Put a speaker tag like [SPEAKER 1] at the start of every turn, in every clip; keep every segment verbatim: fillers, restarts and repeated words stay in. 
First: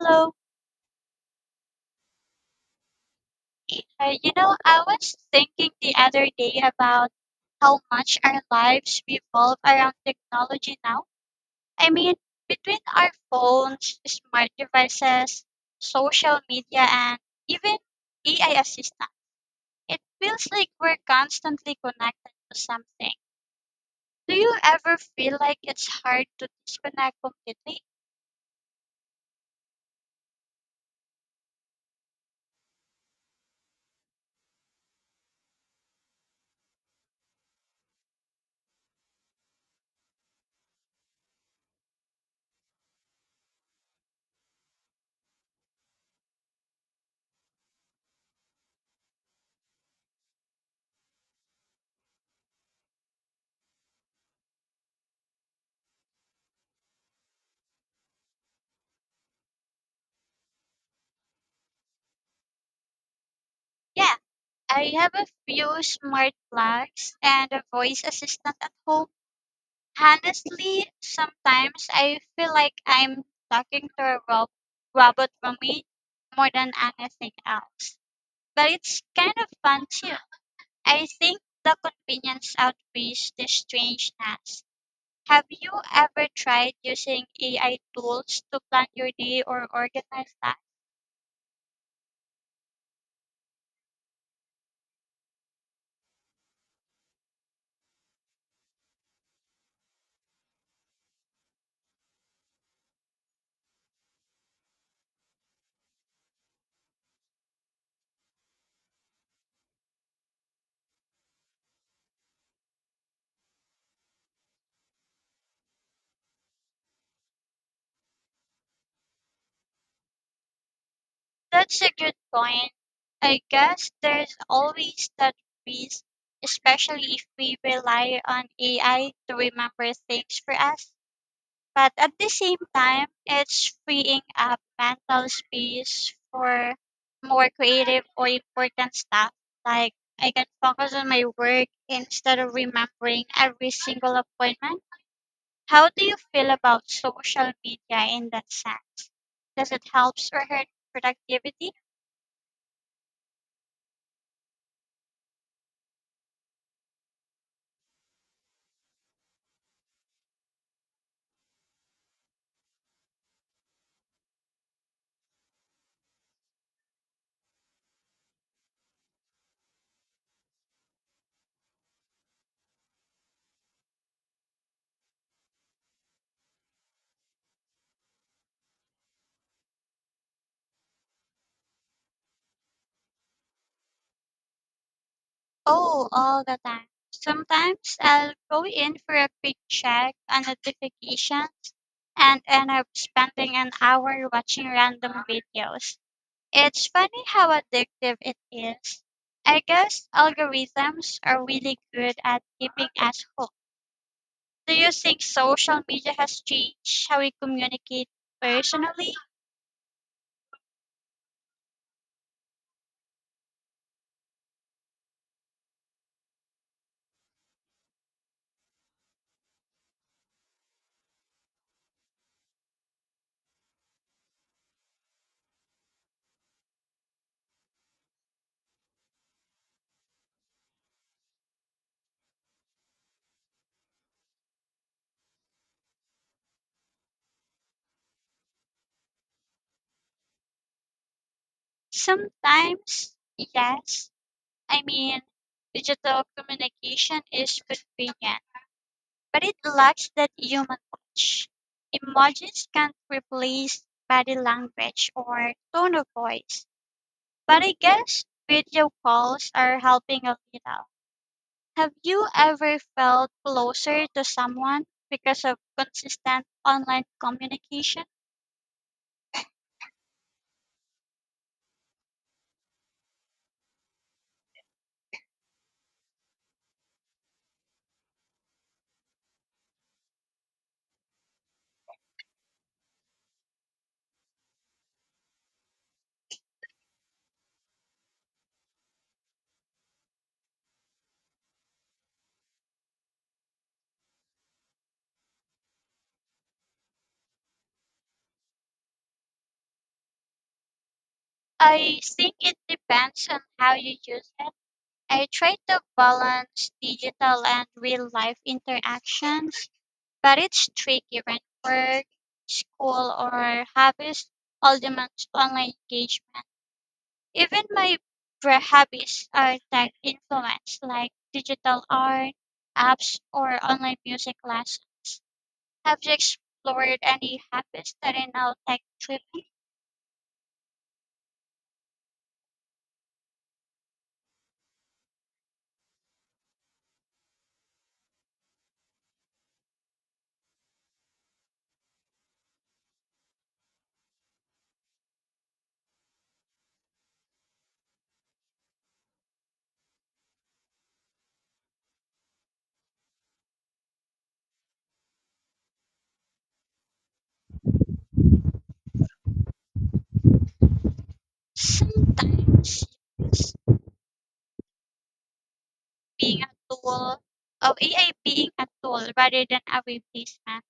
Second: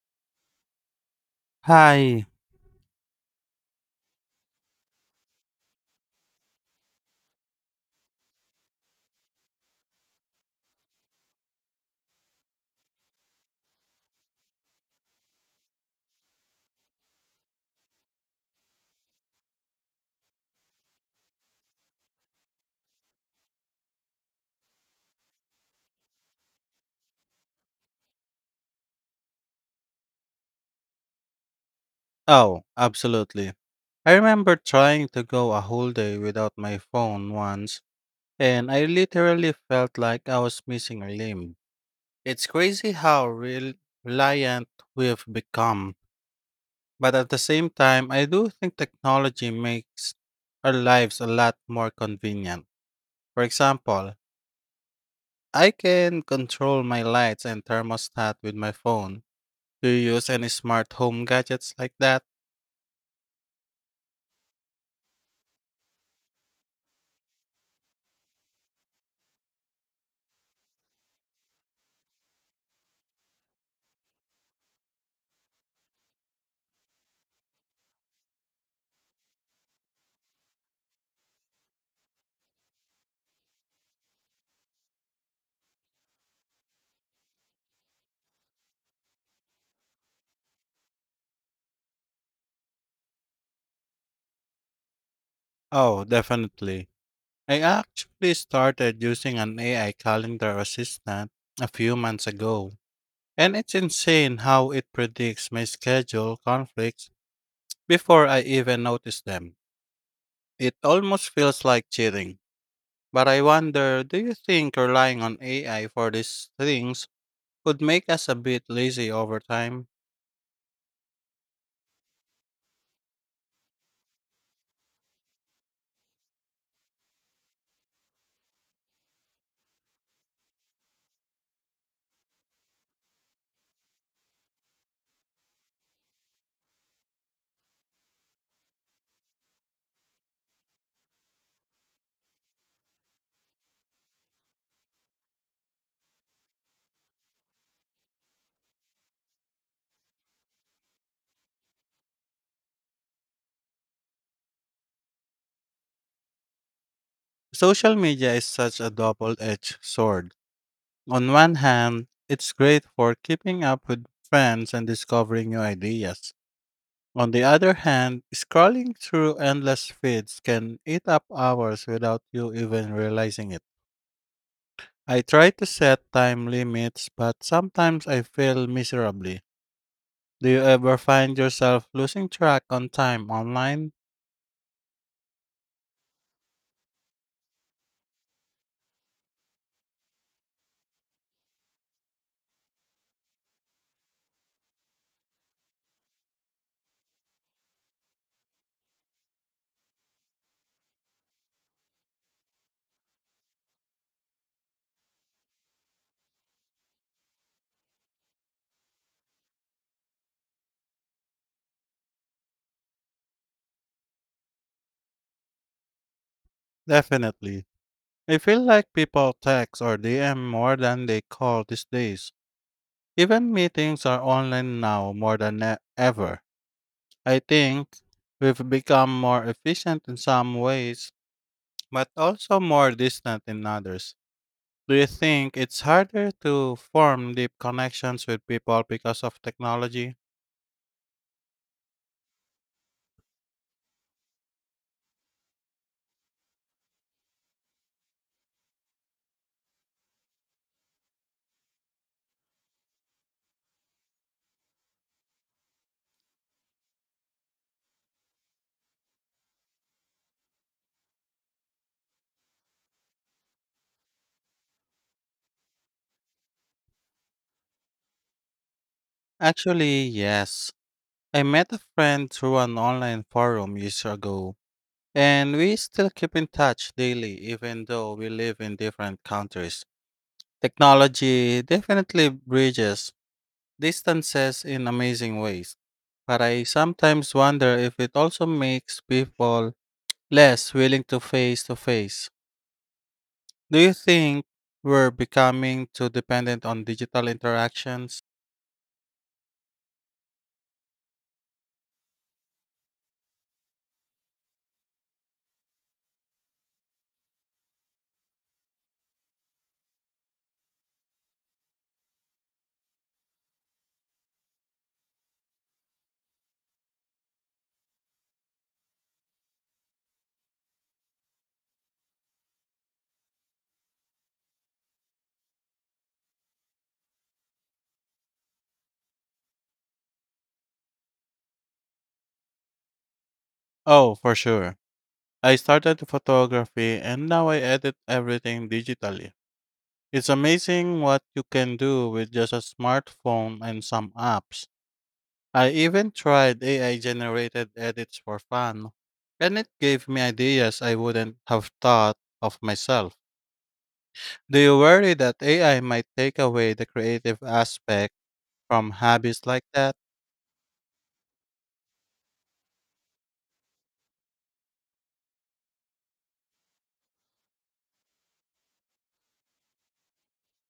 [SPEAKER 1] Hello.
[SPEAKER 2] Hi.
[SPEAKER 1] Uh, you know, I was thinking the other day about how much our lives revolve around technology now. I mean, between our phones, smart devices, social media, and even A I assistant, it feels like we're constantly connected to something. Do you ever feel like it's hard to disconnect completely?
[SPEAKER 2] Oh, absolutely. I remember trying to go a whole day without my phone once, and I literally felt like I was missing a limb. It's crazy how rel- reliant we've become, but at the same time, I do think technology makes our lives a lot more convenient. For example, I can control my lights and thermostat with my phone. Do you use any smart home gadgets like that?
[SPEAKER 1] Yeah, I have a few smart plugs and a voice assistant at home. Honestly, sometimes I feel like I'm talking to a rob- robot for me more than anything else. But it's kind of fun too. I think the convenience outweighs the strangeness. Have you ever tried using A I tools to plan your day or organize that?
[SPEAKER 2] Oh, definitely. I actually started using an A I calendar assistant a few months ago, and it's insane how it predicts my schedule conflicts before I even notice them. It almost feels like cheating. But I wonder, do you think relying on A I for these things could make us a bit lazy over time?
[SPEAKER 1] That's a good point. I guess there's always that risk, especially if we rely on A I to remember things for us. But at the same time, it's freeing up mental space for more creative or important stuff. Like I can focus on my work instead of remembering every single appointment. How do you feel about social media in that sense? Does it help or hurt productivity?
[SPEAKER 2] Social media is such a double edged sword. On one hand, it's great for keeping up with friends and discovering new ideas. On the other hand, scrolling through endless feeds can eat up hours without you even realizing it. I try to set time limits, but sometimes I fail miserably. Do you ever find yourself losing track on time online?
[SPEAKER 1] Oh, all the time. Sometimes I'll go in for a quick check on notifications and end up spending an hour watching random videos. It's funny how addictive it is. I guess algorithms are really good at keeping us hooked. Do you think social media has changed how we communicate personally?
[SPEAKER 2] Definitely. I feel like people text or D M more than they call these days. Even meetings are online now more than e- ever. I think we've become more efficient in some ways but also more distant in others. Do you think it's harder to form deep connections with people because of technology?
[SPEAKER 1] Sometimes, yes. I mean, digital communication is convenient but it lacks that human touch. Emojis can't replace body language or tone of voice, but I guess video calls are helping a little. Have you ever felt closer to someone because of consistent online communication?
[SPEAKER 2] Actually, yes. I met a friend through an online forum years ago, and we still keep in touch daily even though we live in different countries. Technology definitely bridges distances in amazing ways, but I sometimes wonder if it also makes people less willing to face to face. Do you think we're becoming too dependent on digital interactions?
[SPEAKER 1] I think it depends on how you use it. I try to balance digital and real life interactions but it's tricky when work, school, or hobbies all demand online engagement. Even my pre- hobbies are tech influenced, like digital art, apps, or online music class. Have you explored any hobbies that are now tech driven?
[SPEAKER 2] Oh, for sure. I started photography and now I edit everything digitally. It's amazing what you can do with just a smartphone and some apps. I even tried A I generated edits for fun, and it gave me ideas I wouldn't have thought of myself. Do you worry that A I might take away the creative aspect from hobbies like that?
[SPEAKER 1] Sometimes yes, being a tool, of A I being a tool rather than a replacement.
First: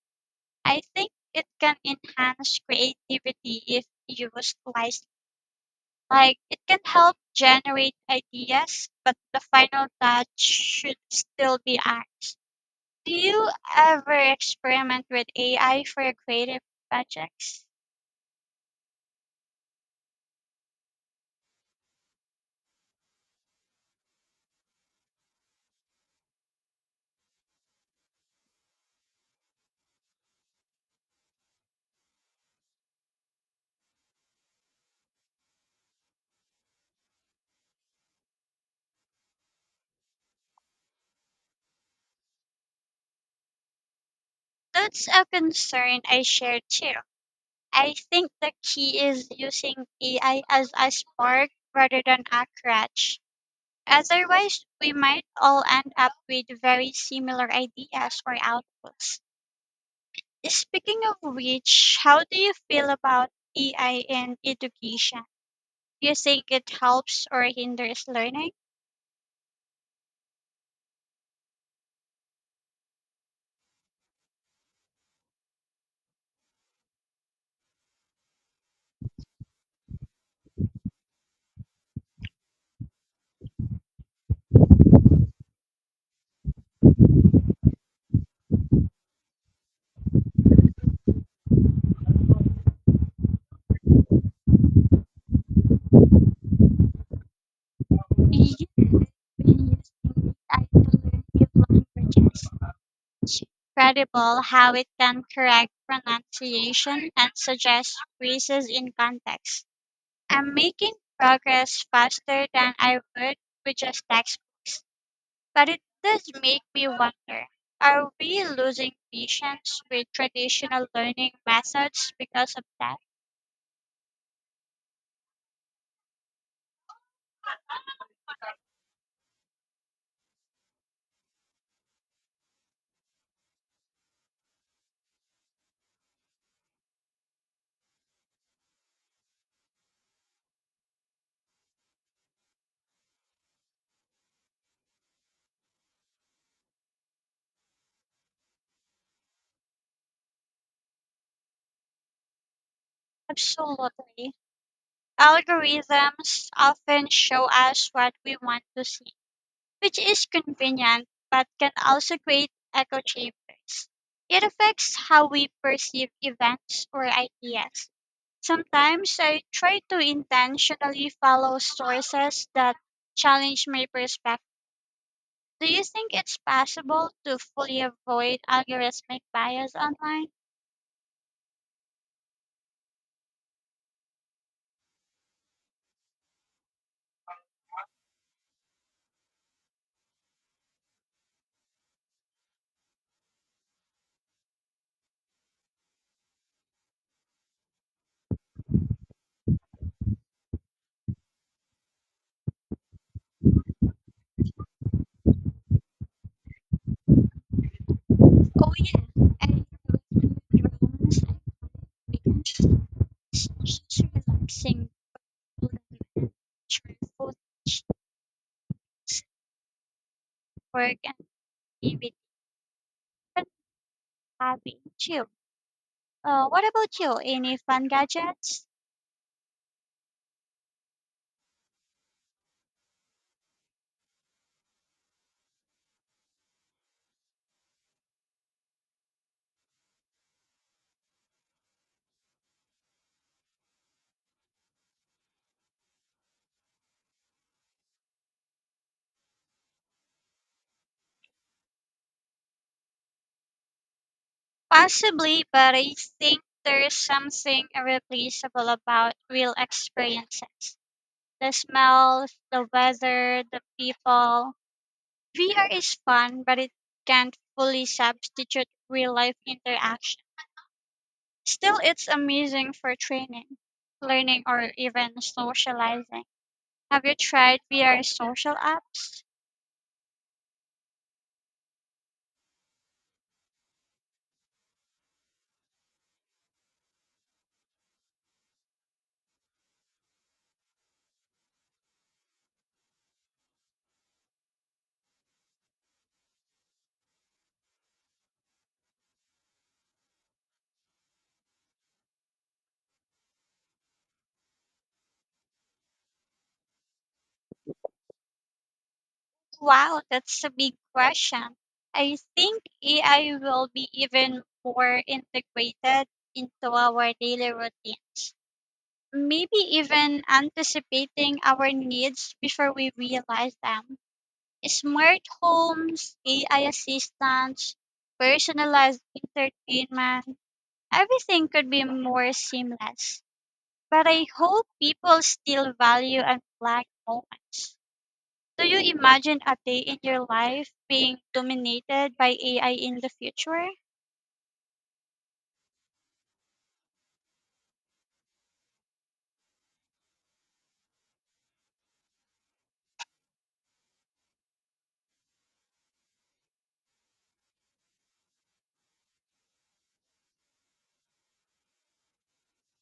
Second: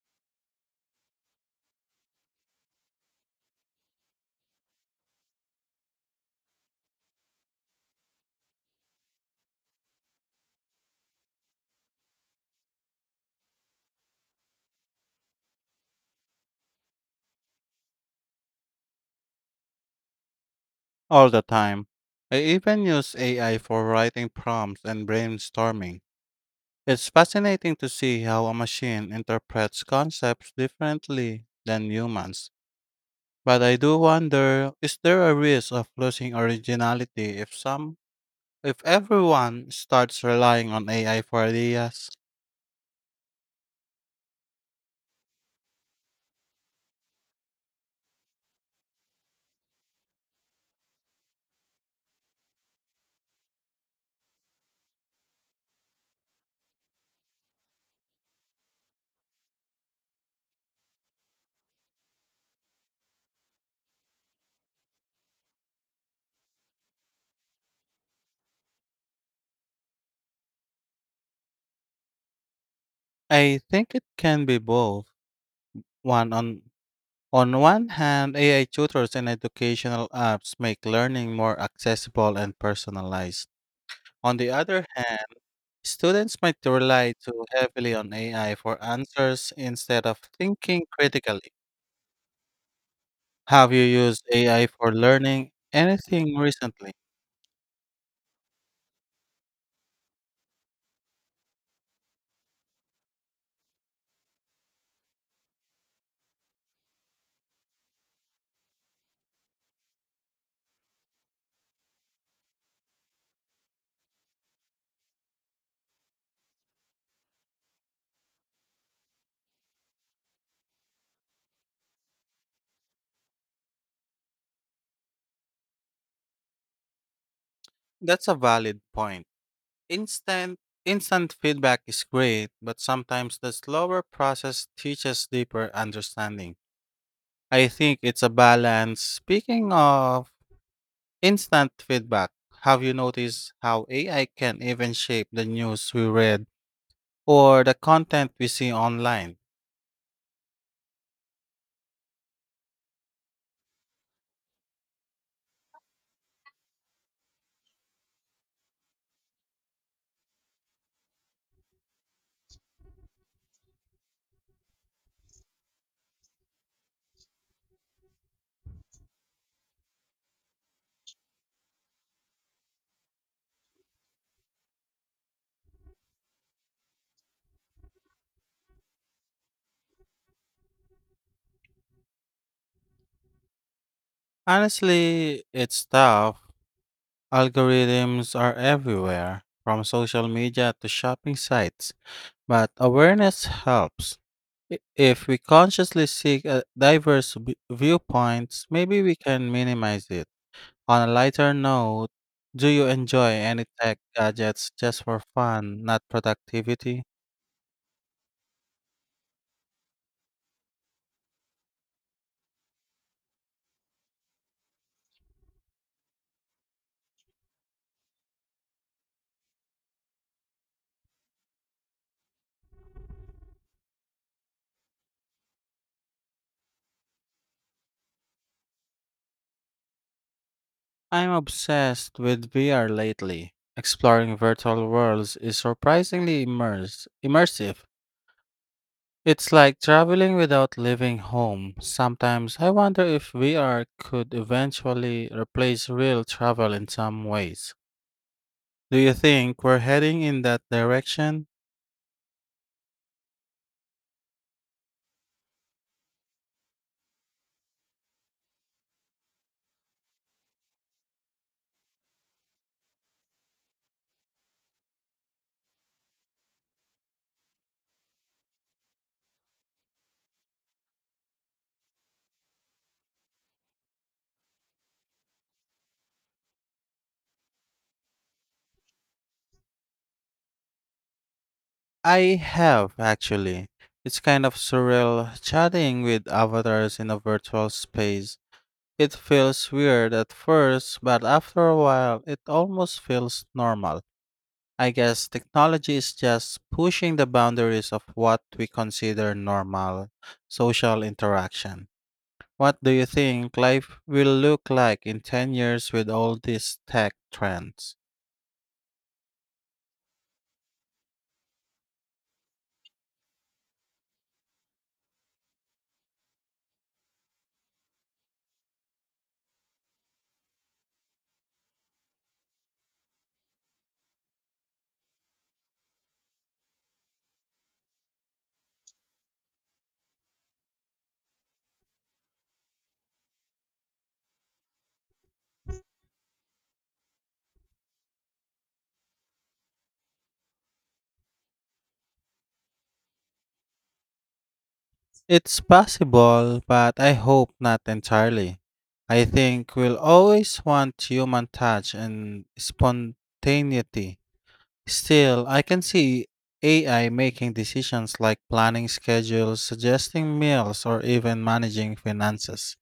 [SPEAKER 1] I think it can enhance creativity if used wisely. Like it can help generate ideas, but the final touch should still be arts. Do you ever experiment with A I for your creative projects?
[SPEAKER 2] All the time. I even use A I for writing prompts and brainstorming. It's fascinating to see how a machine interprets concepts differently than humans. But I do wonder, is there a risk of losing originality if some if everyone starts relying on A I for ideas?
[SPEAKER 1] That's a concern I share too. I think the key is using A I as a spark rather than a crutch. Otherwise, we might all end up with very similar ideas or outputs. Speaking of which, how do you feel about A I and education? Do you think it helps or hinders learning?
[SPEAKER 2] I think it can be both. One on on one hand, A I tutors and educational apps make learning more accessible and personalized. On the other hand, students might rely too heavily on A I for answers instead of thinking critically. Have you used A I for learning anything recently?
[SPEAKER 1] Yes, I using A I to learn deep languages. It's incredible how it can correct pronunciation and suggest phrases in context. I'm making progress faster than I would with just textbooks. But it does make me wonder, are we losing patience with traditional learning methods because of that?
[SPEAKER 2] That's a valid point. Instant Instant feedback is great, but sometimes the slower process teaches deeper understanding. I think it's a balance. Speaking of instant feedback, have you noticed how A I can even shape the news we read or the content we see online.
[SPEAKER 1] Absolutely. Algorithms often show us what we want to see, which is convenient but can also create echo chambers. It affects how we perceive events or ideas. Sometimes I try to intentionally follow sources that challenge my perspective. Do you think it's possible to fully avoid algorithmic bias online?
[SPEAKER 2] Honestly, it's tough. Algorithms are everywhere, from social media to shopping sites, but awareness helps. I- If we consciously seek uh, diverse vi- viewpoints, maybe we can minimize it. On a lighter note, do you enjoy any tech gadgets just for fun, not productivity?
[SPEAKER 1] Oh yeah, and drones and weekends. It's relaxing short footage, work and activity, and happy and chill. Uh, what about you? Any fun gadgets?
[SPEAKER 2] I'm obsessed with V R lately. Exploring virtual worlds is surprisingly immerse, immersive. It's like traveling without leaving home. Sometimes I wonder if V R could eventually replace real travel in some ways. Do you think we're heading in that direction?
[SPEAKER 1] Possibly, but I think there's something irreplaceable about real experiences. The smells, the weather, the people. V R is fun, but it can't fully substitute real life interaction. Still, it's amazing for training, learning, or even socializing. Have you tried V R social apps?
[SPEAKER 2] I have, actually. It's kind of surreal chatting with avatars in a virtual space. It feels weird at first, but after a while, it almost feels normal. I guess technology is just pushing the boundaries of what we consider normal social interaction. What do you think life will look like in ten years with all these tech trends?
[SPEAKER 1] Wow, that's a big question. I think A I will be even more integrated into our daily routines, maybe even anticipating our needs before we realize them. Smart homes, A I assistants, personalized entertainment, everything could be more seamless. But I hope people still value unplugged moments. Do you imagine a day in your life being dominated by A I in the future?
[SPEAKER 2] It's possible, but I hope not entirely. I think we'll always want human touch and spontaneity. Still, I can see A I making decisions like planning schedules, suggesting meals, or even managing finances.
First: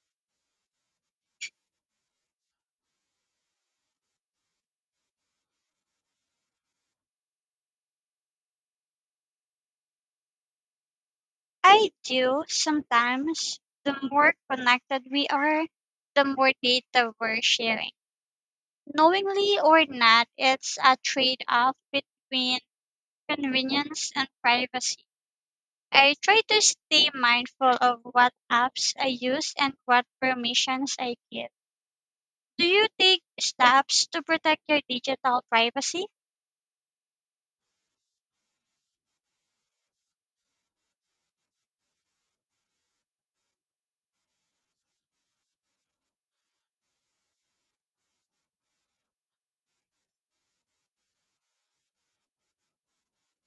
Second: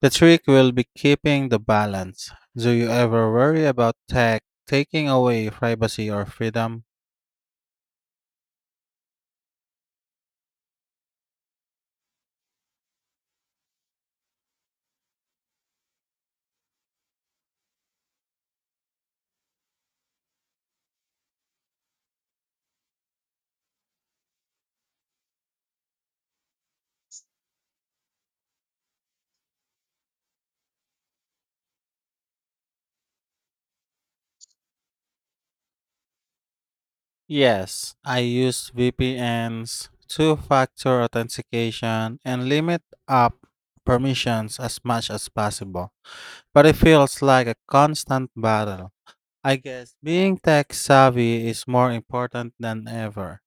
[SPEAKER 2] The trick will be keeping the balance. Do you ever worry about tech taking away privacy or freedom?
[SPEAKER 1] I do sometimes. The more connected we are, the more data we're sharing. Knowingly or not, it's a trade off between convenience and privacy. I try to stay mindful of what apps I use and what permissions I give. Do you take steps to protect your digital privacy?
[SPEAKER 2] Yes, I use V P Ns, two factor authentication, and limit app permissions as much as possible. But it feels like a constant battle. I guess being tech savvy is more important than ever.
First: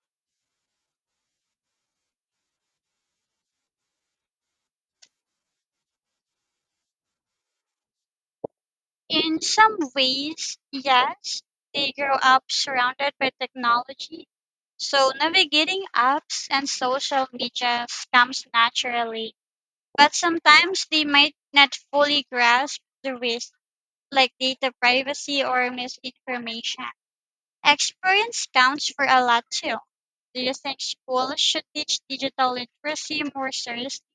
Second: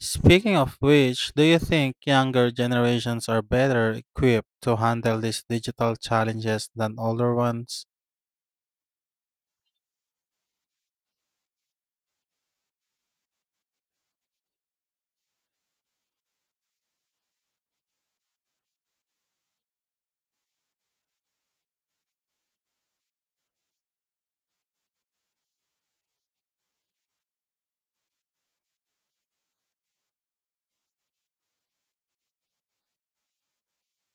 [SPEAKER 2] Speaking of which, do you think younger generations are better equipped to handle these digital challenges than older ones?
[SPEAKER 1] In some ways, yes. They grow up surrounded by technology, so navigating apps and social media comes naturally. But sometimes they might not fully grasp the risk, like data privacy or misinformation. Experience counts for a lot too. Do you think schools should teach digital literacy more seriously?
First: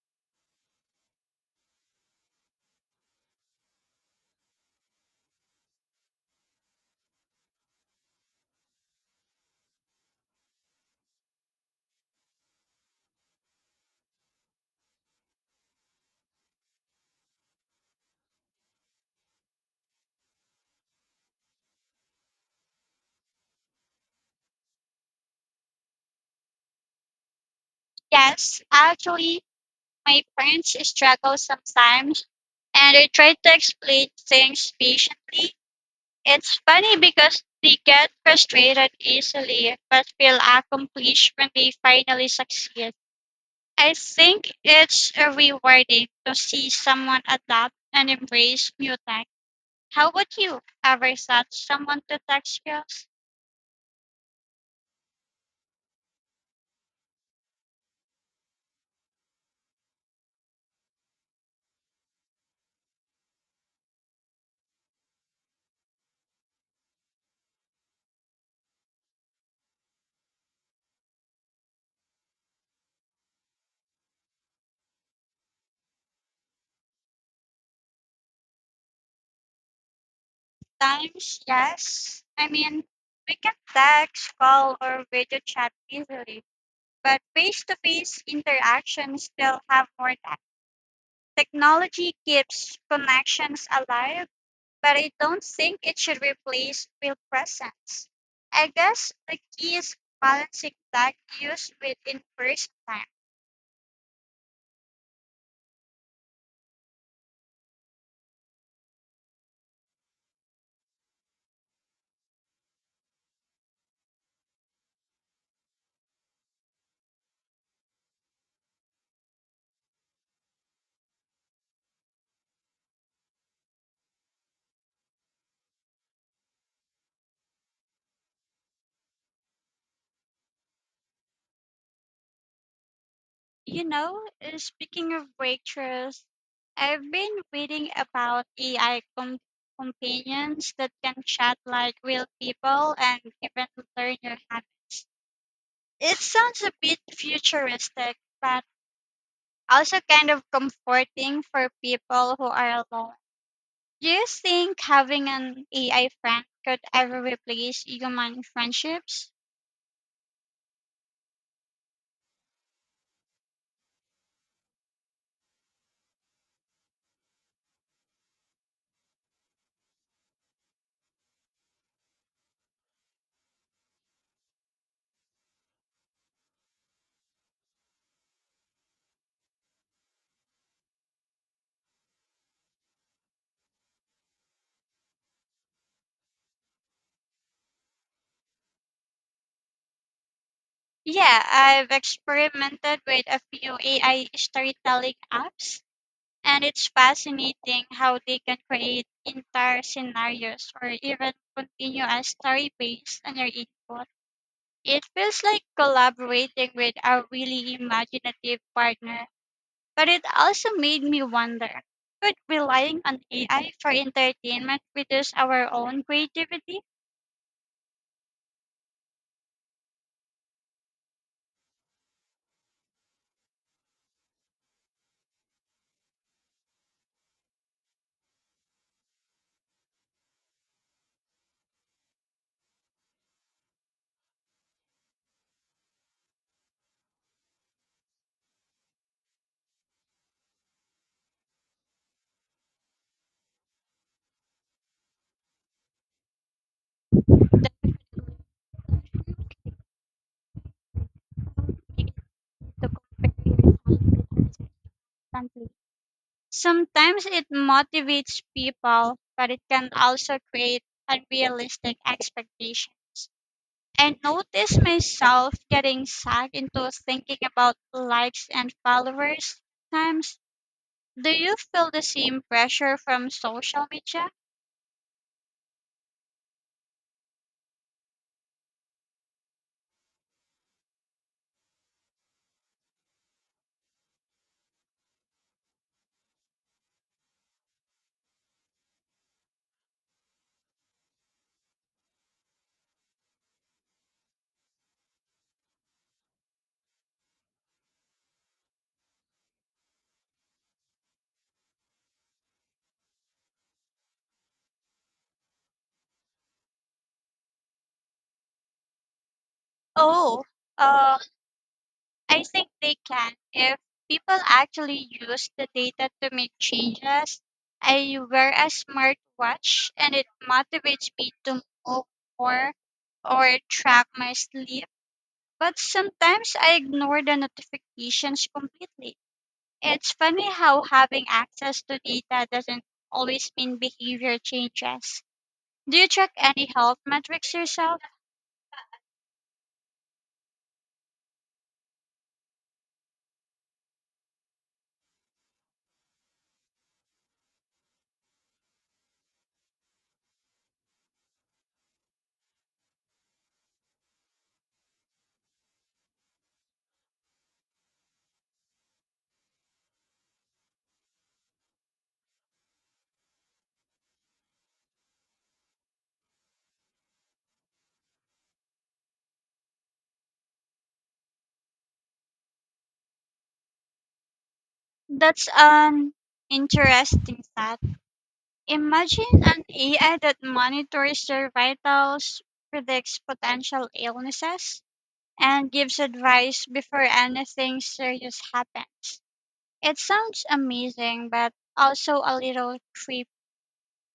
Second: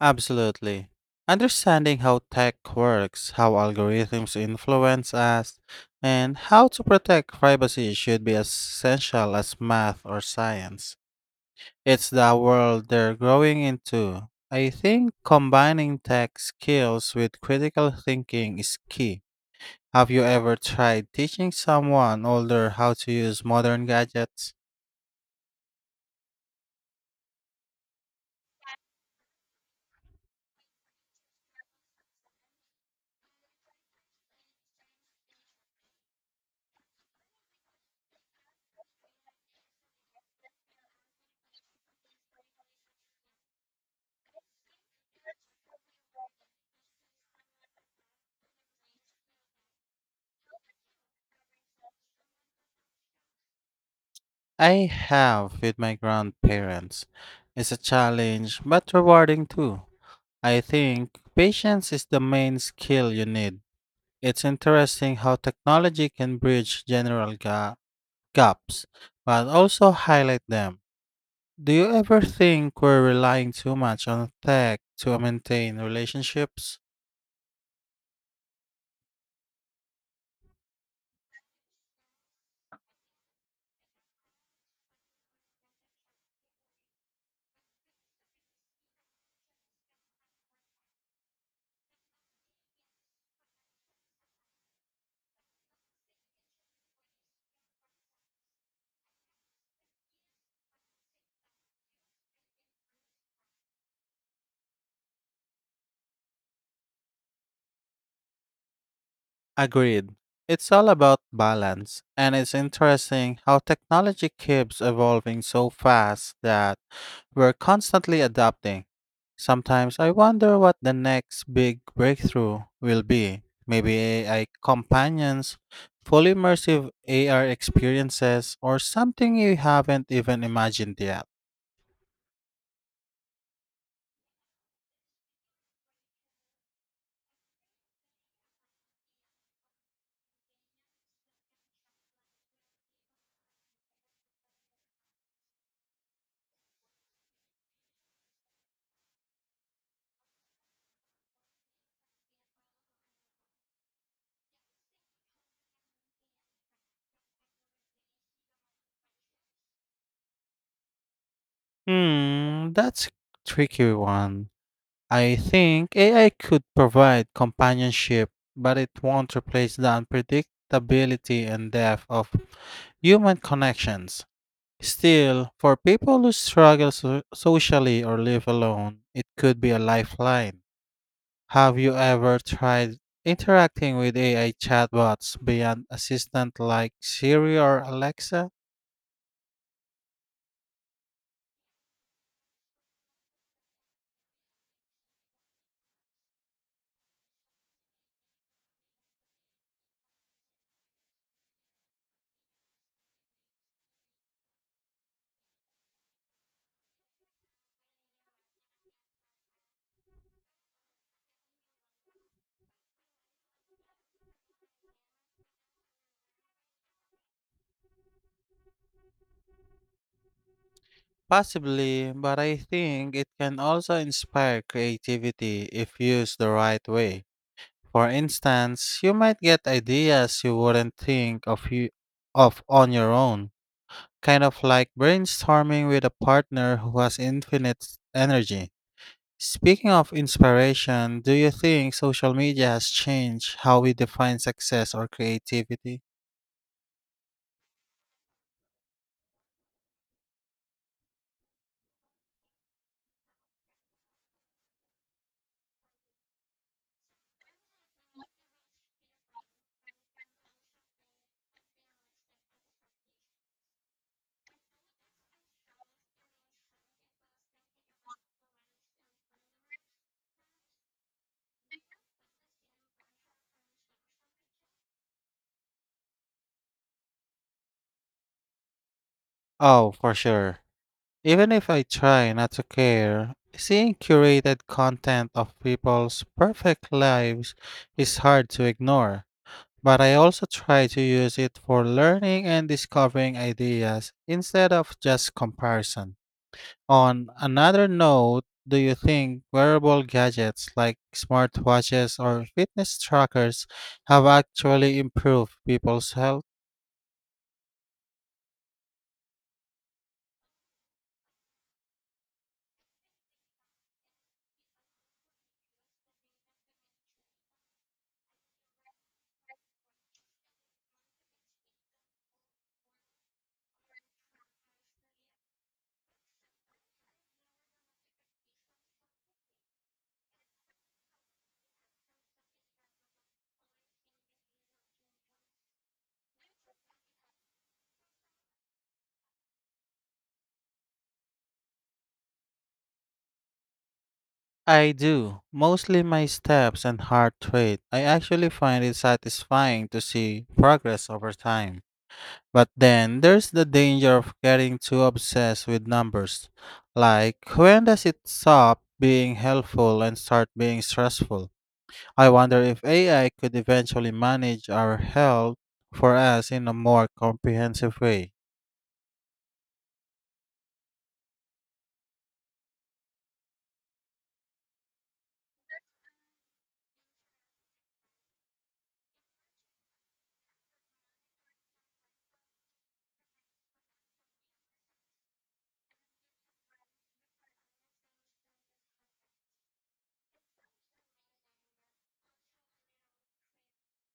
[SPEAKER 2] Absolutely. Understanding how tech works, how algorithms influence us, and how to protect privacy should be as essential as math or science. It's the world they're growing into. I think combining tech skills with critical thinking is key. Have you ever tried teaching someone older how to use modern gadgets?
[SPEAKER 1] Yes, actually, my parents struggle sometimes and they try to explain things patiently. It's funny because they get frustrated easily but feel accomplished when they finally succeed. I think it's uh, rewarding to see someone adapt and embrace new tech. How would you ever thought someone to tech skills?
[SPEAKER 2] I have with my grandparents. It's a challenge, but rewarding too. I think patience is the main skill you need. It's interesting how technology can bridge general ga- gaps, but also highlight them. Do you ever think we're relying too much on tech to maintain relationships?
[SPEAKER 1] Sometimes, yes. I mean, we can text, call, or video chat easily, but face to face interactions still have more depth. Technology keeps connections alive, but I don't think it should replace real presence. I guess the key is balancing tech use with in person time.
[SPEAKER 2] Agreed. It's all about balance, and it's interesting how technology keeps evolving so fast that we're constantly adapting. Sometimes I wonder what the next big breakthrough will be. Maybe A I companions, fully immersive A R experiences, or something you haven't even imagined yet.
[SPEAKER 1] You know, uh, speaking of breakthroughs, I've been reading about A I com- companions that can chat like real people and even learn your habits. It sounds a bit futuristic, but also kind of comforting for people who are alone. Do you think having an A I friend could ever replace human friendships?
[SPEAKER 2] Hmm, that's a tricky one. I think A I could provide companionship, but it won't replace the unpredictability and depth of human connections. Still, for people who struggle so- socially or live alone, it could be a lifeline. Have you ever tried interacting with A I chatbots beyond assistant like Siri or Alexa?
[SPEAKER 1] Yeah, I've experimented with a few A I storytelling apps. And it's fascinating how they can create entire scenarios or even continuous story based on your input. It feels like collaborating with a really imaginative partner, but it also made me wonder, could relying on A I for entertainment reduce our own creativity?
[SPEAKER 2] Possibly, but I think it can also inspire creativity if used the right way. For instance, you might get ideas you wouldn't think of you, of on your own, kind of like brainstorming with a partner who has infinite energy. Speaking of inspiration, do you think social media has changed how we define success or creativity?
[SPEAKER 1] The- to compare yourself with others constantly. Sometimes it motivates people, but it can also create unrealistic expectations. I notice myself getting sucked into thinking about likes and followers. Times, do you feel the same pressure from social media?
[SPEAKER 2] Oh, for sure. Even if I try not to care, seeing curated content of people's perfect lives is hard to ignore. But I also try to use it for learning and discovering ideas instead of just comparison. On another note, do you think wearable gadgets like smartwatches or fitness trackers have actually improved people's health?
[SPEAKER 1] Oh, uh, I think they can if people actually use the data to make changes. I wear a smartwatch and it motivates me to move more or track my sleep, but sometimes I ignore the notifications completely. It's funny how having access to data doesn't always mean behavior changes. Do you track any health metrics yourself?
[SPEAKER 2] I do, mostly my steps and heart rate. I actually find it satisfying to see progress over time. But then there's the danger of getting too obsessed with numbers. Like, when does it stop being helpful and start being stressful? I wonder if A I could eventually manage our health for us in a more comprehensive way.
[SPEAKER 1] That's an interesting thought. Imagine an A I that monitors your vitals, predicts potential illnesses, and gives advice before anything serious happens. It sounds amazing, but also a little creepy.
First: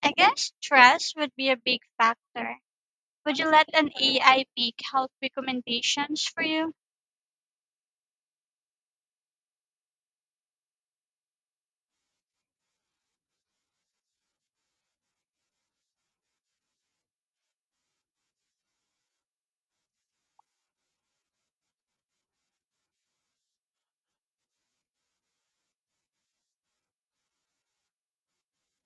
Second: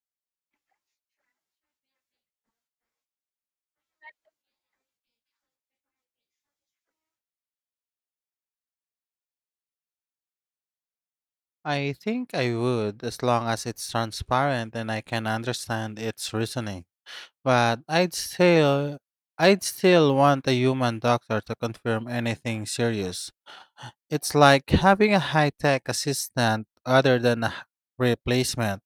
[SPEAKER 1] I guess stress would be a big factor. Would you let an A I make health recommendations for you?
[SPEAKER 2] I think I would, as long as it's transparent and I can understand its reasoning. But I'd still, I'd still want a human doctor to confirm anything serious. It's like having a high tech assistant other than a h- replacement.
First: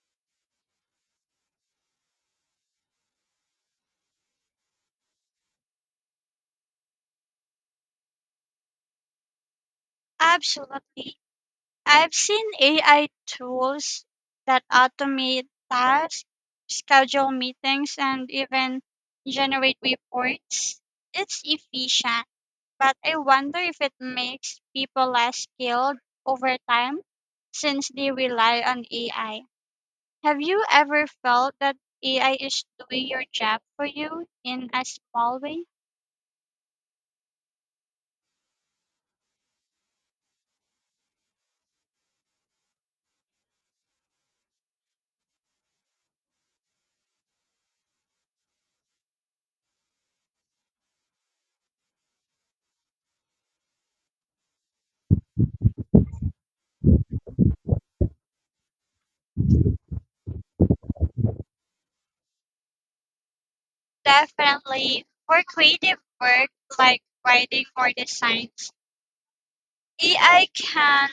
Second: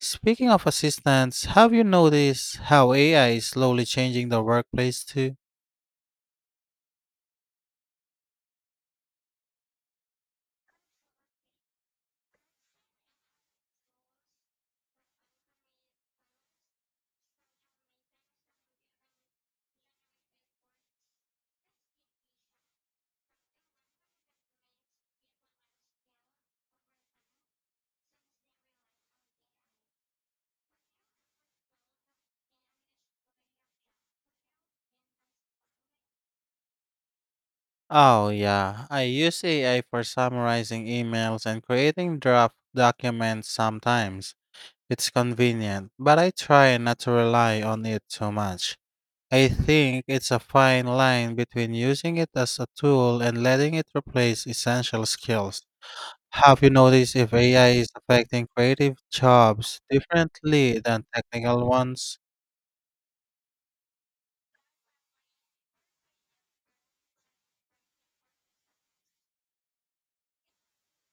[SPEAKER 2] Speaking of assistants, have you noticed how A I is slowly changing the workplace too?
[SPEAKER 1] Absolutely. I've seen A I tools that automate tasks, schedule meetings, and even generate reports. It's efficient, but I wonder if it makes people less skilled over time since they rely on A I. Have you ever felt that A I is doing your job for you in a small way?
[SPEAKER 2] Oh, yeah. I use A I for summarizing emails and creating draft documents sometimes. It's convenient, but I try not to rely on it too much. I think it's a fine line between using it as a tool and letting it replace essential skills. Have you noticed if A I is affecting creative jobs differently than technical ones?
[SPEAKER 1] Definitely. For creative work like writing or designs, A I can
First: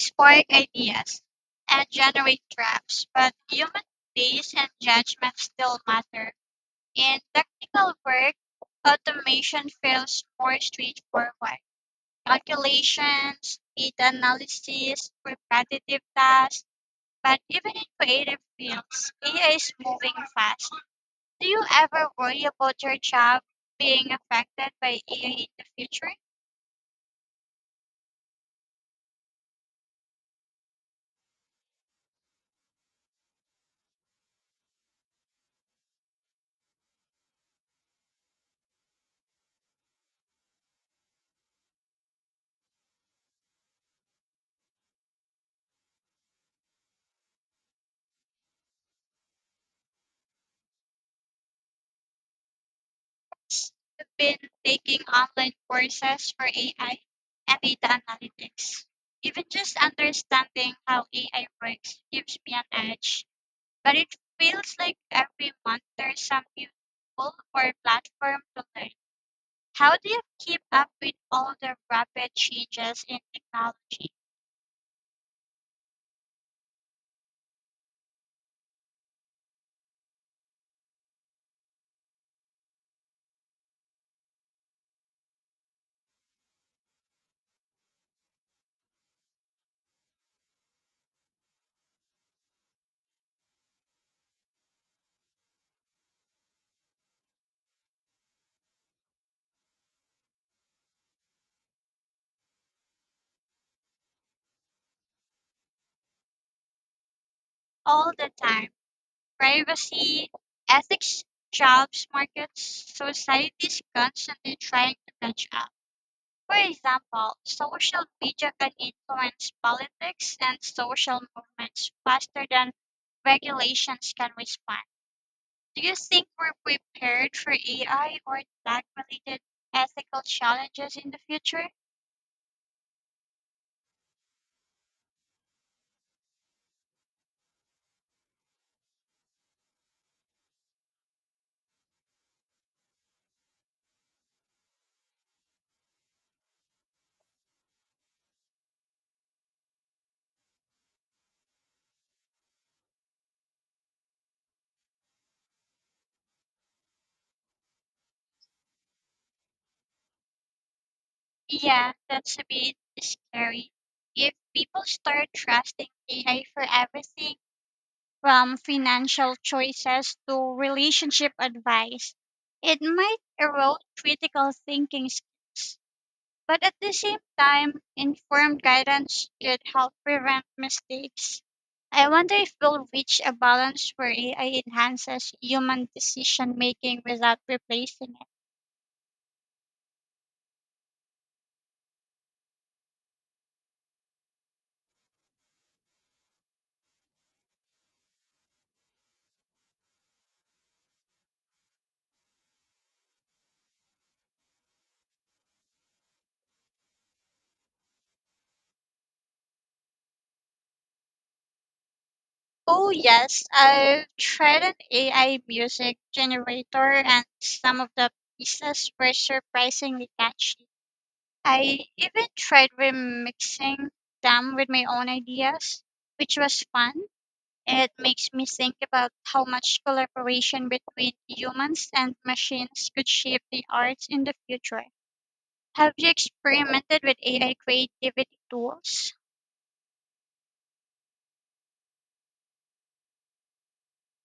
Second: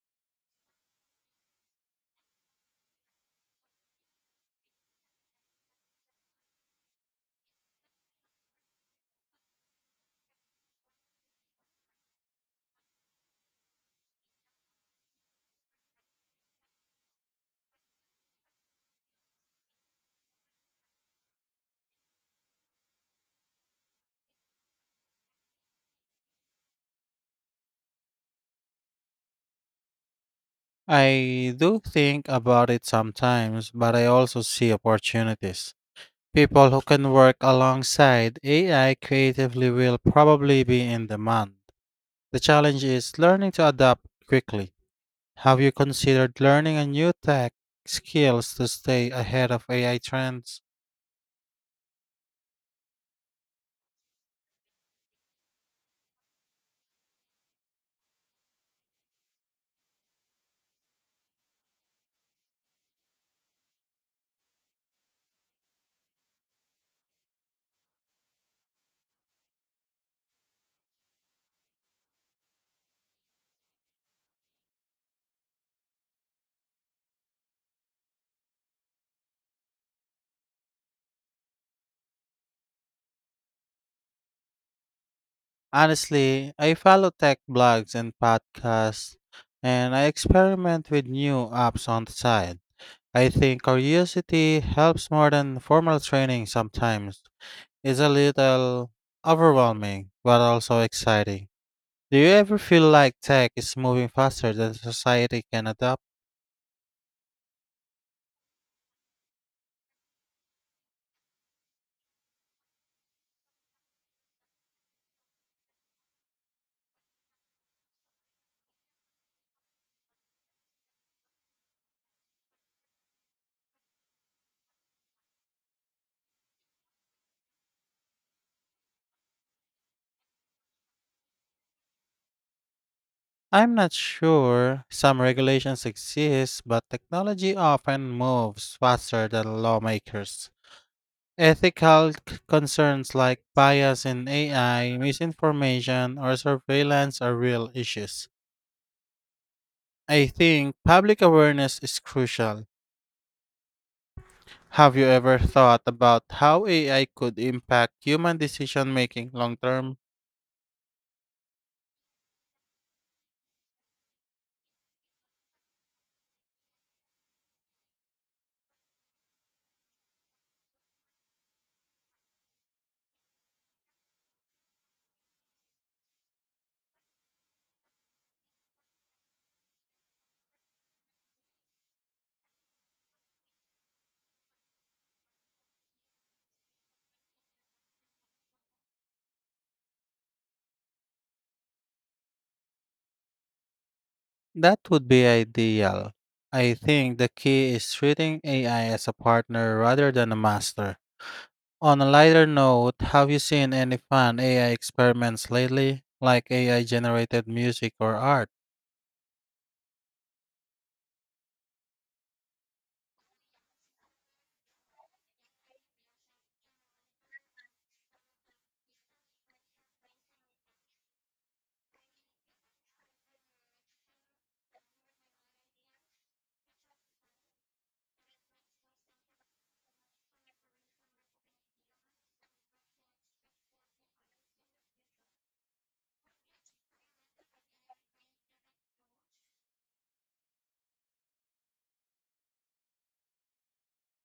[SPEAKER 1] spark ideas, and generate drafts, but human pace and judgment still matter. In technical work, automation feels more straightforward. Calculations, data analysis, repetitive tasks, but even in creative fields, A I is moving fast. Do you ever worry about your job being affected by A I in the future?
[SPEAKER 2] I do think about it sometimes, but I also see opportunities. People who can work alongside A I creatively will probably be in demand. The challenge is learning to adapt quickly. Have you considered learning a new tech skills to stay ahead of A I trends?
[SPEAKER 1] I've been taking online courses for A I and data analytics. Even just understanding how A I works gives me an edge, but it feels like every month there's some new tool or platform to learn. How do you keep up with all the rapid changes in technology?
[SPEAKER 2] Honestly, I follow tech blogs and podcasts, and I experiment with new apps on the side. I think curiosity helps more than formal training sometimes. It's a little overwhelming, but also exciting. Do you ever feel like tech is moving faster than society can adapt?
[SPEAKER 1] All the time. Privacy, ethics, jobs, markets, society is constantly trying to catch up. For example, social media can influence politics and social movements faster than regulations can respond. Do you think we're prepared for A I or tech related ethical challenges in the future?
[SPEAKER 2] I'm not sure. Some regulations exist, but technology often moves faster than lawmakers. Ethical c- concerns like bias in A I, misinformation, or surveillance are real issues. I think public awareness is crucial. Have you ever thought about how A I could impact human decision making long term?
[SPEAKER 1] Yeah, that's a bit scary. If people start trusting A I for everything from financial choices to relationship advice, it might erode critical thinking skills. But at the same time, informed guidance could help prevent mistakes. I wonder if we'll reach a balance where A I enhances human decision making without replacing it.
[SPEAKER 2] That would be ideal. I think the key is treating A I as a partner rather than a master. On a lighter note, have you seen any fun A I experiments lately, like A I generated music or art?
[SPEAKER 1] Oh, yes, I've tried an A I music generator, and some of the pieces were surprisingly catchy. I even tried remixing them with my own ideas, which was fun. It makes me think about how much collaboration between humans and machines could shape the arts in the future. Have you experimented with A I creativity tools?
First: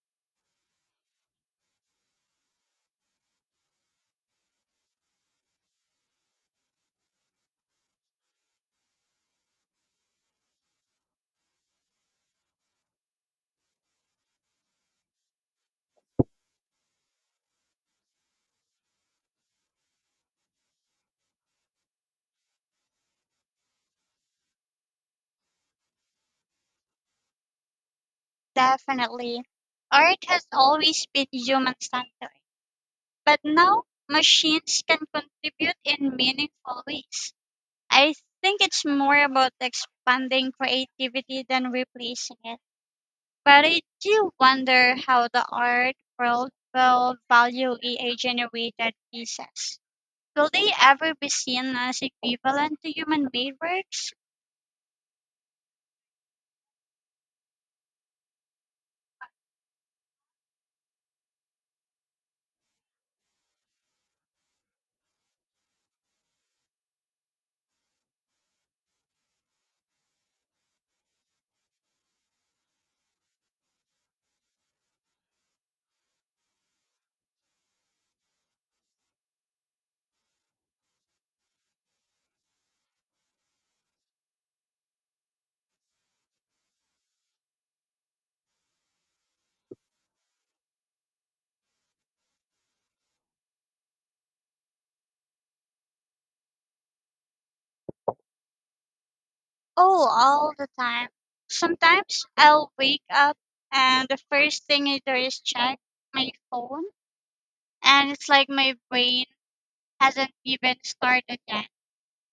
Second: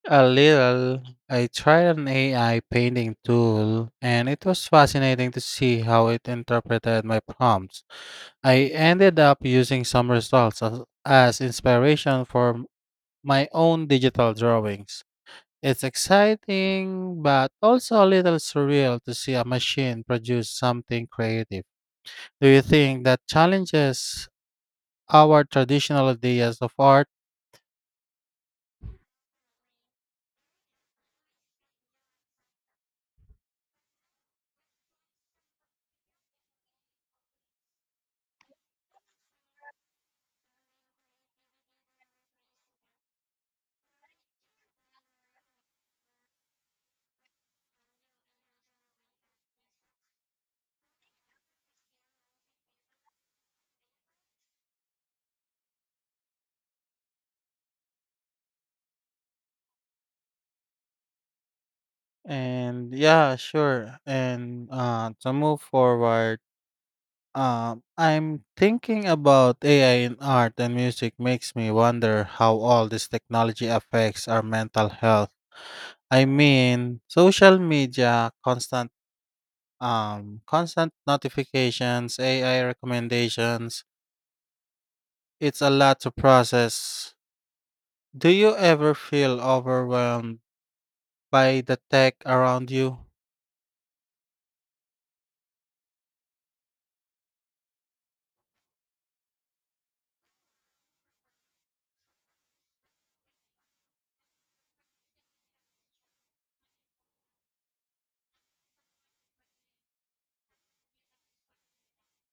[SPEAKER 2] A little. I tried an A I painting tool, and it was fascinating to see how it interpreted my prompts. I ended up using some results as, as inspiration for m- my own digital drawings. It's exciting, but also a little surreal to see a machine produce something creative. Do you think that challenges our traditional ideas of art?
[SPEAKER 1] Definitely. Art has always been human centered, but now machines can contribute in meaningful ways. I think it's more about expanding creativity than replacing it. But I do wonder how the art world will value A I generated pieces. Will they ever be seen as equivalent to human made works?
[SPEAKER 2] And yeah, sure. And uh, to move forward, Um, I'm thinking about A I in art and music makes me wonder how all this technology affects our mental health. I mean, social media, constant um constant notifications, A I recommendations. It's a lot to process. Do you ever feel overwhelmed by the tech around you?
[SPEAKER 1] Oh, all the time. Sometimes I'll wake up and the first thing I do is check my phone, and it's like my brain hasn't even started yet.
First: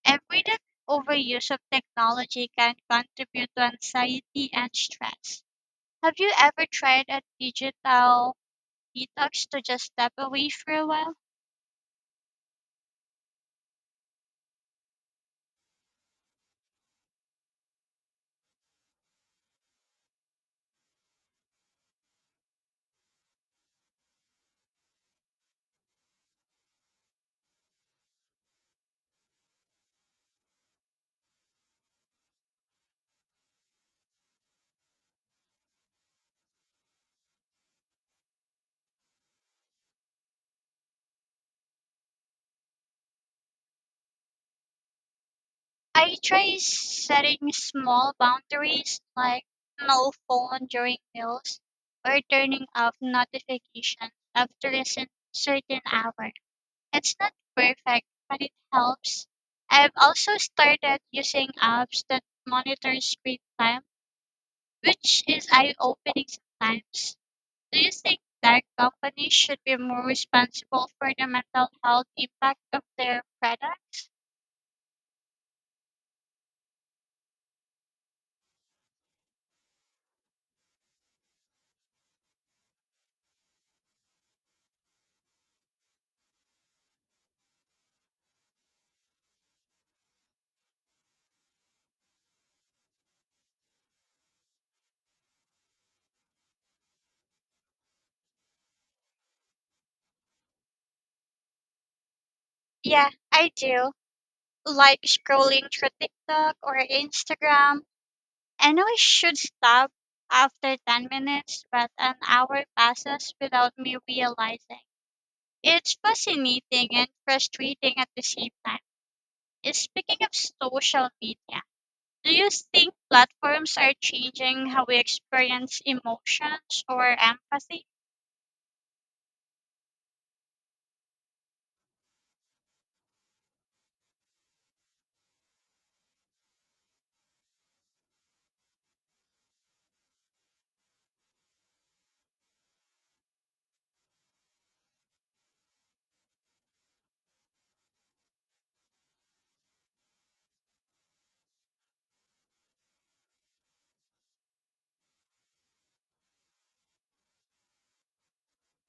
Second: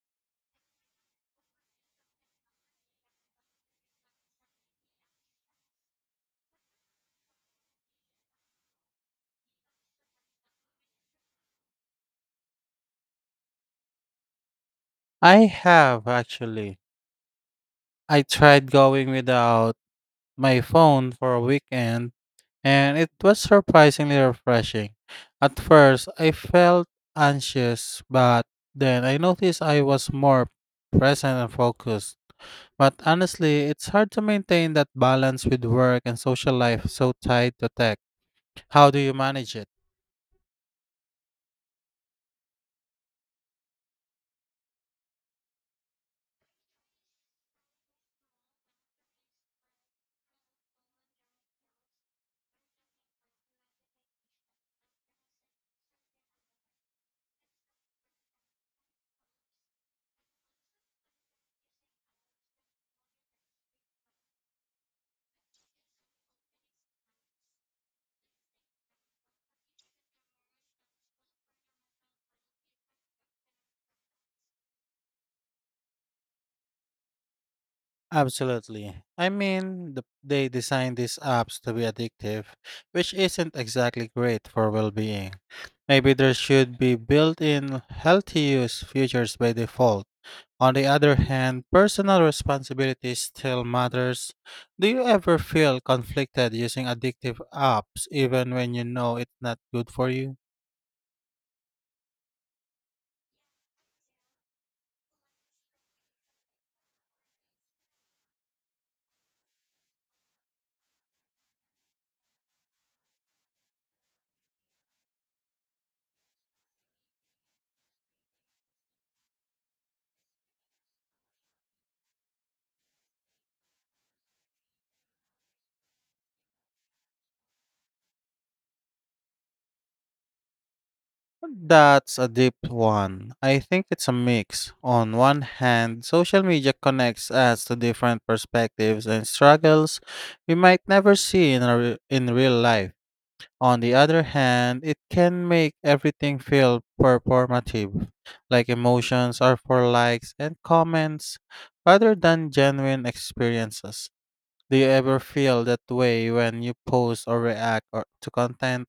[SPEAKER 1] Everyday overuse of technology can contribute to anxiety and stress. Have you ever tried a digital detox to just step away for a while?
[SPEAKER 2] I have actually. I tried going without my phone for a weekend, and it was surprisingly refreshing. At first, I felt anxious, but then I noticed I was more present and focused. But honestly, it's hard to maintain that balance with work and social life so tied to tech. How do you manage it?
[SPEAKER 1] I try setting small boundaries like no phone during meals or turning off notifications after a cer- certain hour. It's not perfect, but it helps. I've also started using apps that monitor screen time, which is eye-opening sometimes. Do you think that companies should be more responsible for the mental health impact of their products?
[SPEAKER 2] Absolutely. I mean, the, they designed these apps to be addictive, which isn't exactly great for well being. Maybe there should be built in healthy use features by default. On the other hand, personal responsibility still matters. Do you ever feel conflicted using addictive apps even when you know it's not good for you?
[SPEAKER 1] Yeah, I do. Like scrolling through TikTok or Instagram. I know I should stop after ten minutes, but an hour passes without me realizing. It's fascinating and frustrating at the same time. Uh, Speaking of social media, do you think platforms are changing how we experience emotions or empathy?
[SPEAKER 2] That's a deep one. I think it's a mix. On one hand, social media connects us to different perspectives and struggles we might never see in, our, in real life. On the other hand, it can make everything feel performative, like emotions are for likes and comments rather than genuine experiences. Do you ever feel that way when you post or react or to content?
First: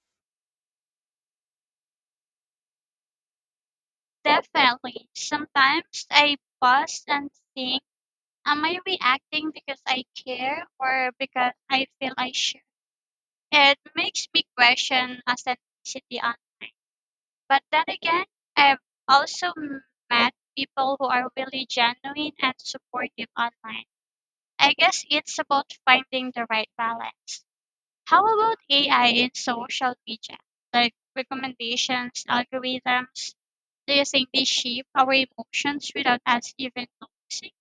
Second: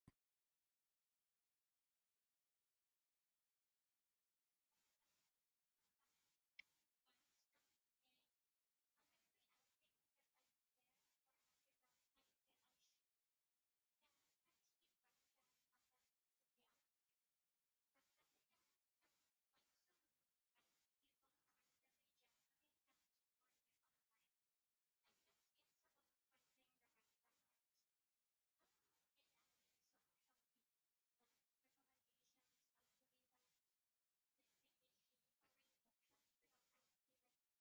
[SPEAKER 1] Definitely. Sometimes I pause and think, am I reacting because I care or because I feel I should? It makes me question authenticity online. But then again, I've also m- met people who are really genuine and supportive online. I guess it's about finding the right balance. How about A I in social media? Like recommendations, algorithms? Do you think they shape our emotions without us even noticing?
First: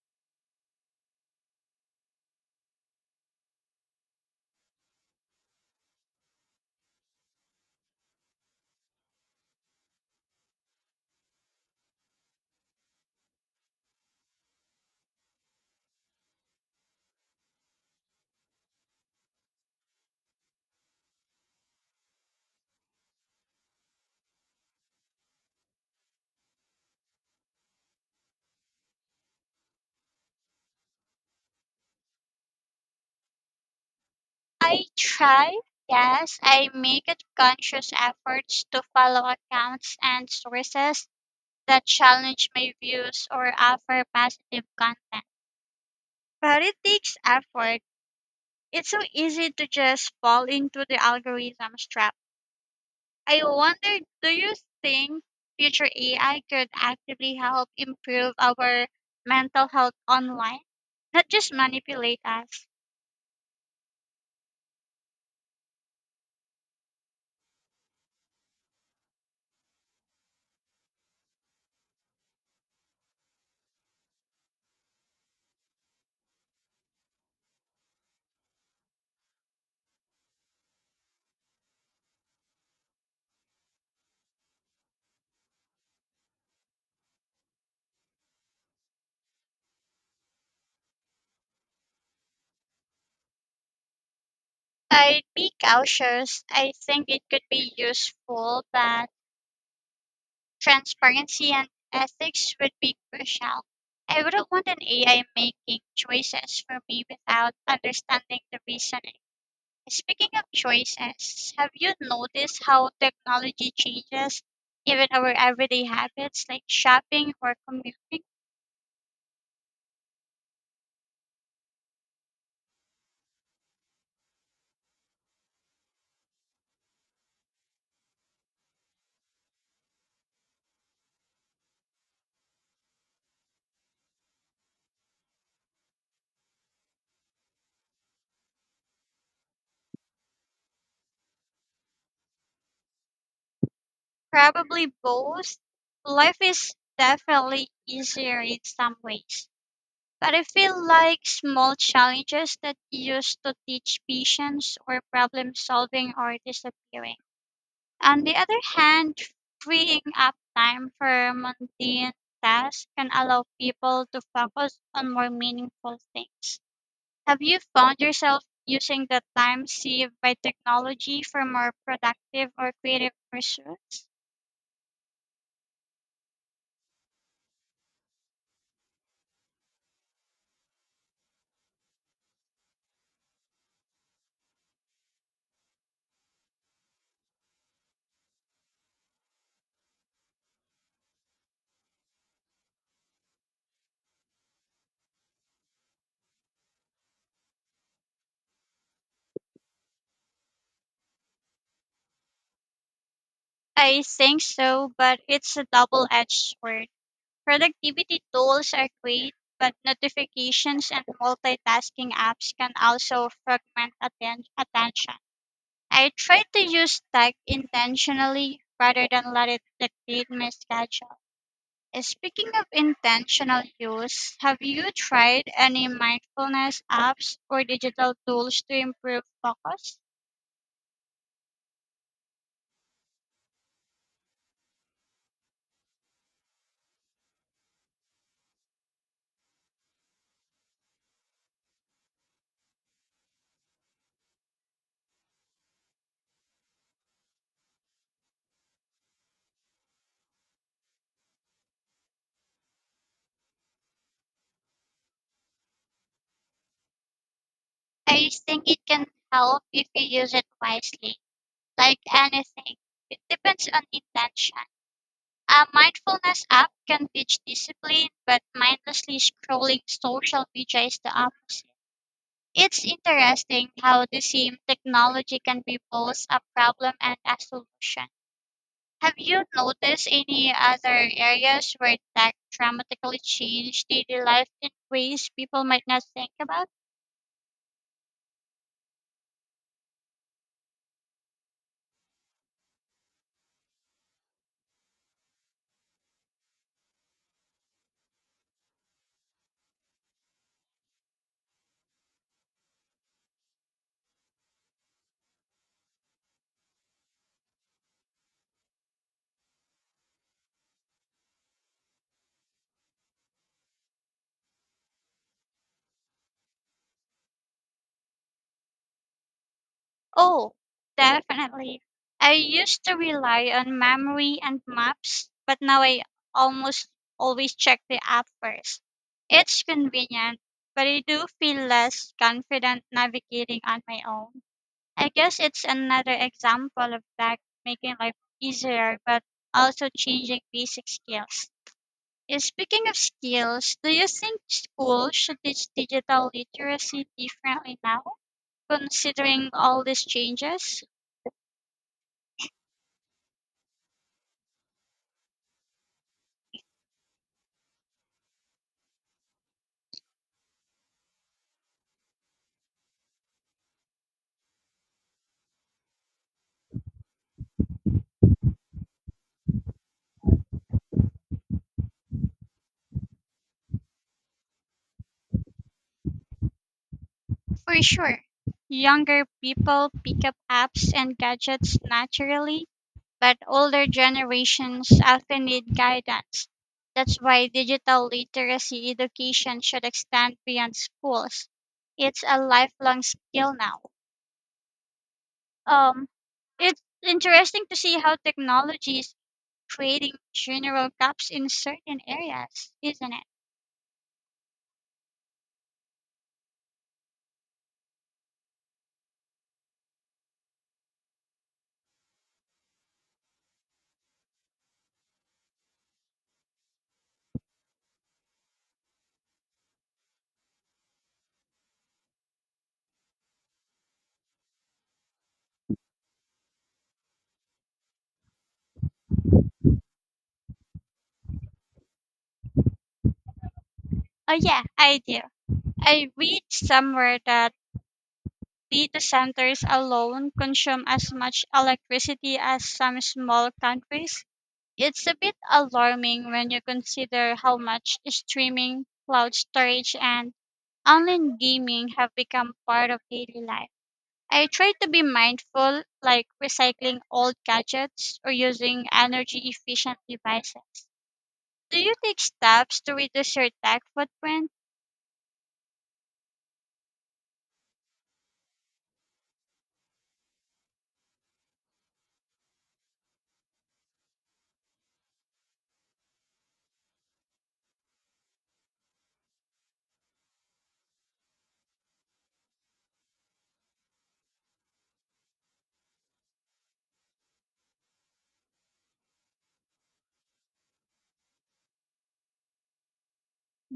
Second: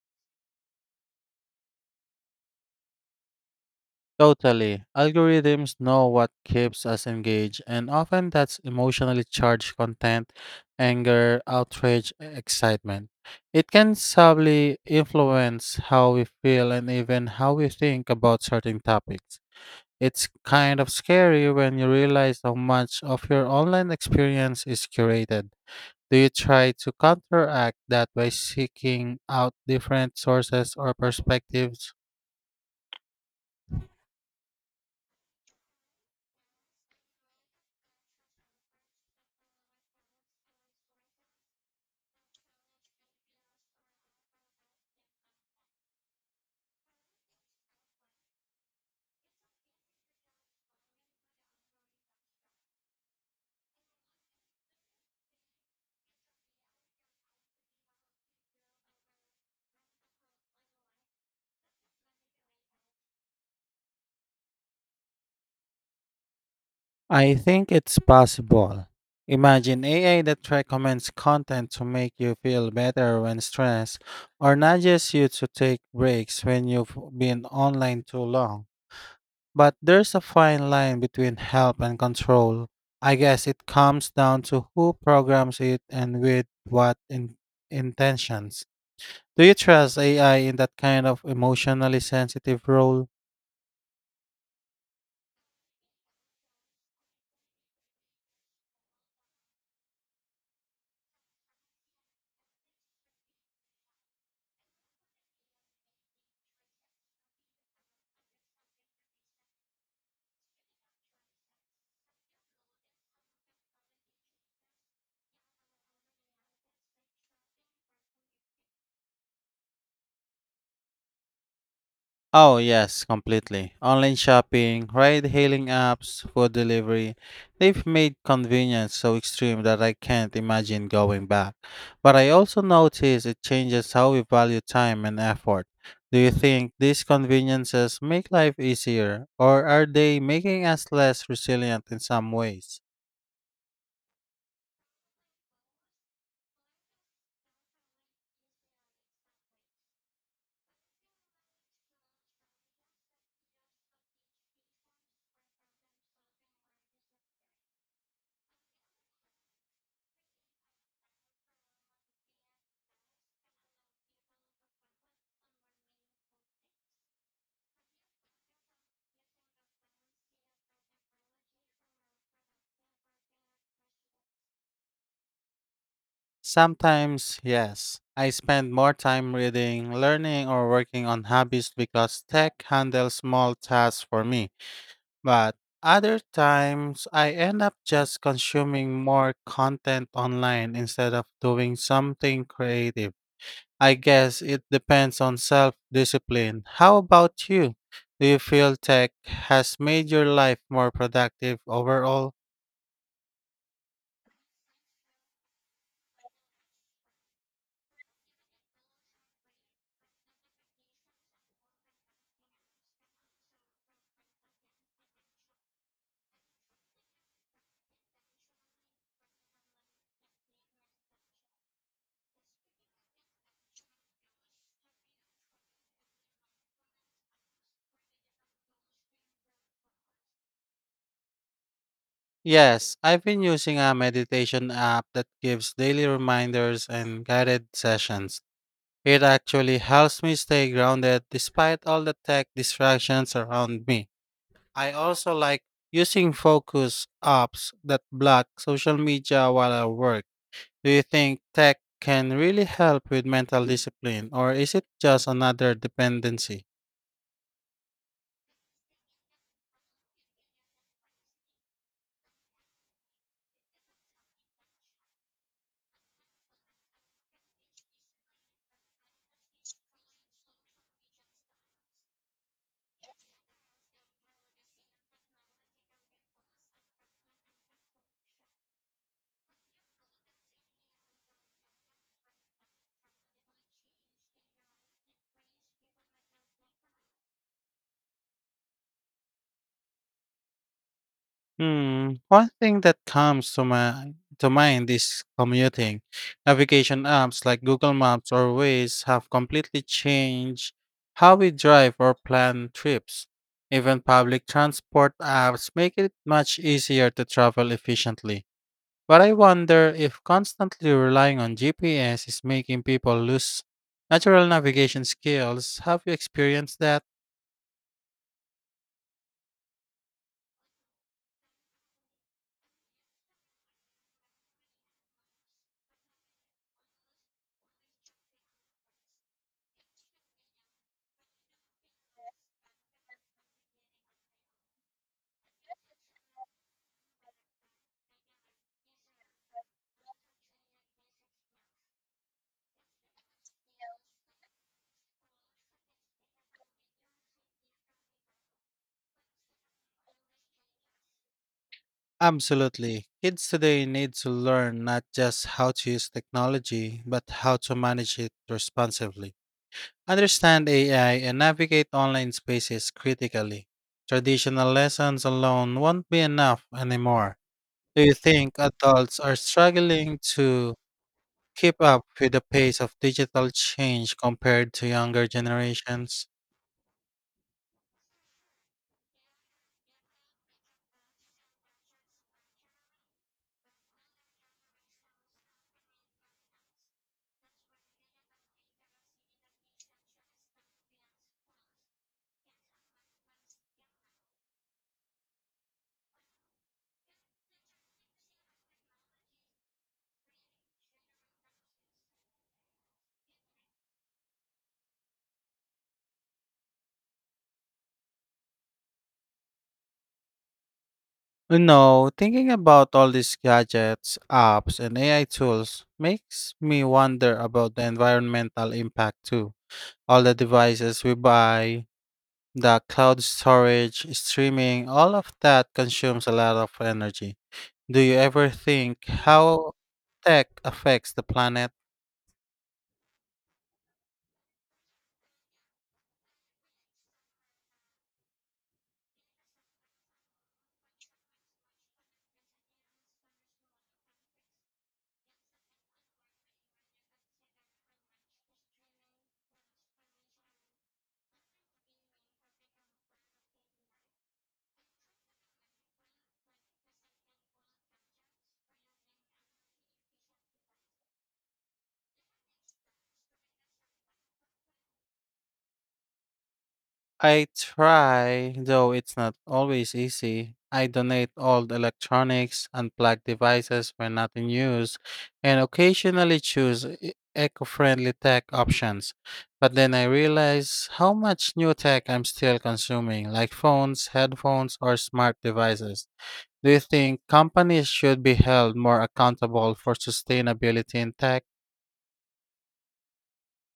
[SPEAKER 2] Totally. Algorithms know what keeps us engaged, and often that's emotionally charged content, anger, outrage, e- excitement. It can subtly influence how we feel and even how we think about certain topics. It's kind of scary when you realize how much of your online experience is curated. Do you try to counteract that by seeking out different sources or perspectives?
[SPEAKER 1] I try, yes. I make a conscious efforts to follow accounts and sources that challenge my views or offer positive content. But it takes effort. It's so easy to just fall into the algorithm's trap. I wonder, do you think future A I could actively help improve our mental health online? Not just manipulate us.
[SPEAKER 2] I think it's possible. Imagine A I that recommends content to make you feel better when stressed, or nudges you to take breaks when you've been online too long. But there's a fine line between help and control. I guess it comes down to who programs it and with what in- intentions. Do you trust A I in that kind of emotionally sensitive role?
[SPEAKER 1] I'd be cautious. I think it could be useful, but transparency and ethics would be crucial. I wouldn't want an A I making choices for me without understanding the reasoning. Speaking of choices, have you noticed how technology changes even our everyday habits like shopping or commuting?
[SPEAKER 2] Oh, yes, completely. Online shopping, ride hailing apps, food delivery, they've made convenience so extreme that I can't imagine going back. But I also notice it changes how we value time and effort. Do you think these conveniences make life easier, or are they making us less resilient in some ways?
[SPEAKER 1] Probably both. Life is definitely easier in some ways. But I feel like small challenges that used to teach patience or problem solving are disappearing. On the other hand, freeing up time for mundane tasks can allow people to focus on more meaningful things. Have you found yourself using the time saved by technology for more productive or creative pursuits?
[SPEAKER 2] Sometimes, yes. I spend more time reading, learning, or working on hobbies because tech handles small tasks for me. But other times, I end up just consuming more content online instead of doing something creative. I guess it depends on self discipline. How about you? Do you feel tech has made your life more productive overall?
[SPEAKER 1] I think so, but it's a double edged sword. Productivity tools are great, but notifications and multitasking apps can also fragment atten- attention. I try to use tech intentionally rather than let it dictate my schedule. Uh, Speaking of intentional use, have you tried any mindfulness apps or digital tools to improve focus?
[SPEAKER 2] Yes, I've been using a meditation app that gives daily reminders and guided sessions. It actually helps me stay grounded despite all the tech distractions around me. I also like using focus apps that block social media while I work. Do you think tech can really help with mental discipline, or is it just another dependency?
[SPEAKER 1] I think it can help if you use it wisely. Like anything, it depends on intention. A mindfulness app can teach discipline, but mindlessly scrolling social media is the opposite. It's interesting how the same technology can be both a problem and a solution. Have you noticed any other areas where tech dramatically changed daily life in ways people might not think about?
[SPEAKER 2] Hmm. One thing that comes to my to mind is commuting. Navigation apps like Google Maps or Waze have completely changed how we drive or plan trips. Even public transport apps make it much easier to travel efficiently. But I wonder if constantly relying on G P S is making people lose natural navigation skills. Have you experienced that?
[SPEAKER 1] Oh, definitely. I used to rely on memory and maps, but now I almost always check the app first. It's convenient, but I do feel less confident navigating on my own. I guess it's another example of tech making life easier, but also changing basic skills. Eh, Speaking of skills, do you think schools should teach digital literacy differently now, considering all these changes?
[SPEAKER 2] Absolutely. Kids today need to learn not just how to use technology, but how to manage it responsibly. Understand A I and navigate online spaces critically. Traditional lessons alone won't be enough anymore. Do you think adults are struggling to keep up with the pace of digital change compared to younger generations?
[SPEAKER 1] For sure. Younger people pick up apps and gadgets naturally, but older generations often need guidance. That's why digital literacy education should extend beyond schools. It's a lifelong skill now. Um, it's interesting to see how technology is creating general gaps in certain areas, isn't it?
[SPEAKER 2] You know, thinking about all these gadgets, apps, and A I tools makes me wonder about the environmental impact too. All the devices we buy, the cloud storage, streaming, all of that consumes a lot of energy. Do you ever think how tech affects the planet?
[SPEAKER 1] Oh, yeah, I do. I read somewhere that data centers alone consume as much electricity as some small countries. It's a bit alarming when you consider how much streaming, cloud storage, and online gaming have become part of daily life. I try to be mindful, like recycling old gadgets or using energy efficient devices. Do you take steps to reduce your tech footprint?
[SPEAKER 2] I try, though it's not always easy. I donate old electronics, unplug devices when not in use, and occasionally choose e- eco-friendly tech options. But then I realize how much new tech I'm still consuming, like phones, headphones, or smart devices. Do you think companies should be held more accountable for sustainability in tech?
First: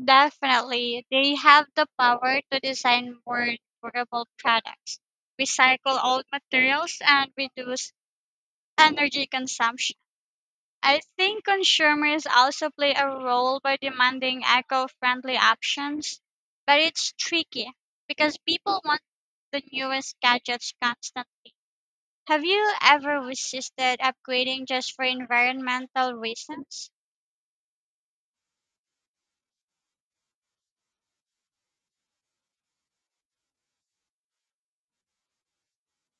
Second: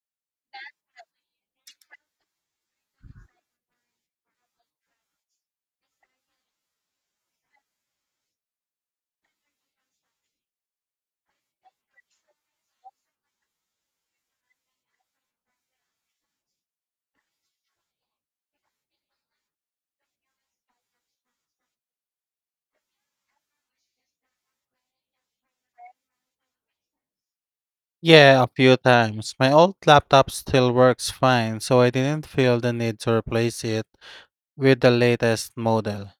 [SPEAKER 1] Definitely. They have the power to design more durable products, recycle old materials, and reduce energy consumption. I think consumers also play a role by demanding eco-friendly options, but it's tricky because people want the newest gadgets constantly. Have you ever resisted upgrading just for environmental reasons?
[SPEAKER 2] Yeah, a few times. My old laptop still works fine, so I didn't feel the need to replace it with the latest model.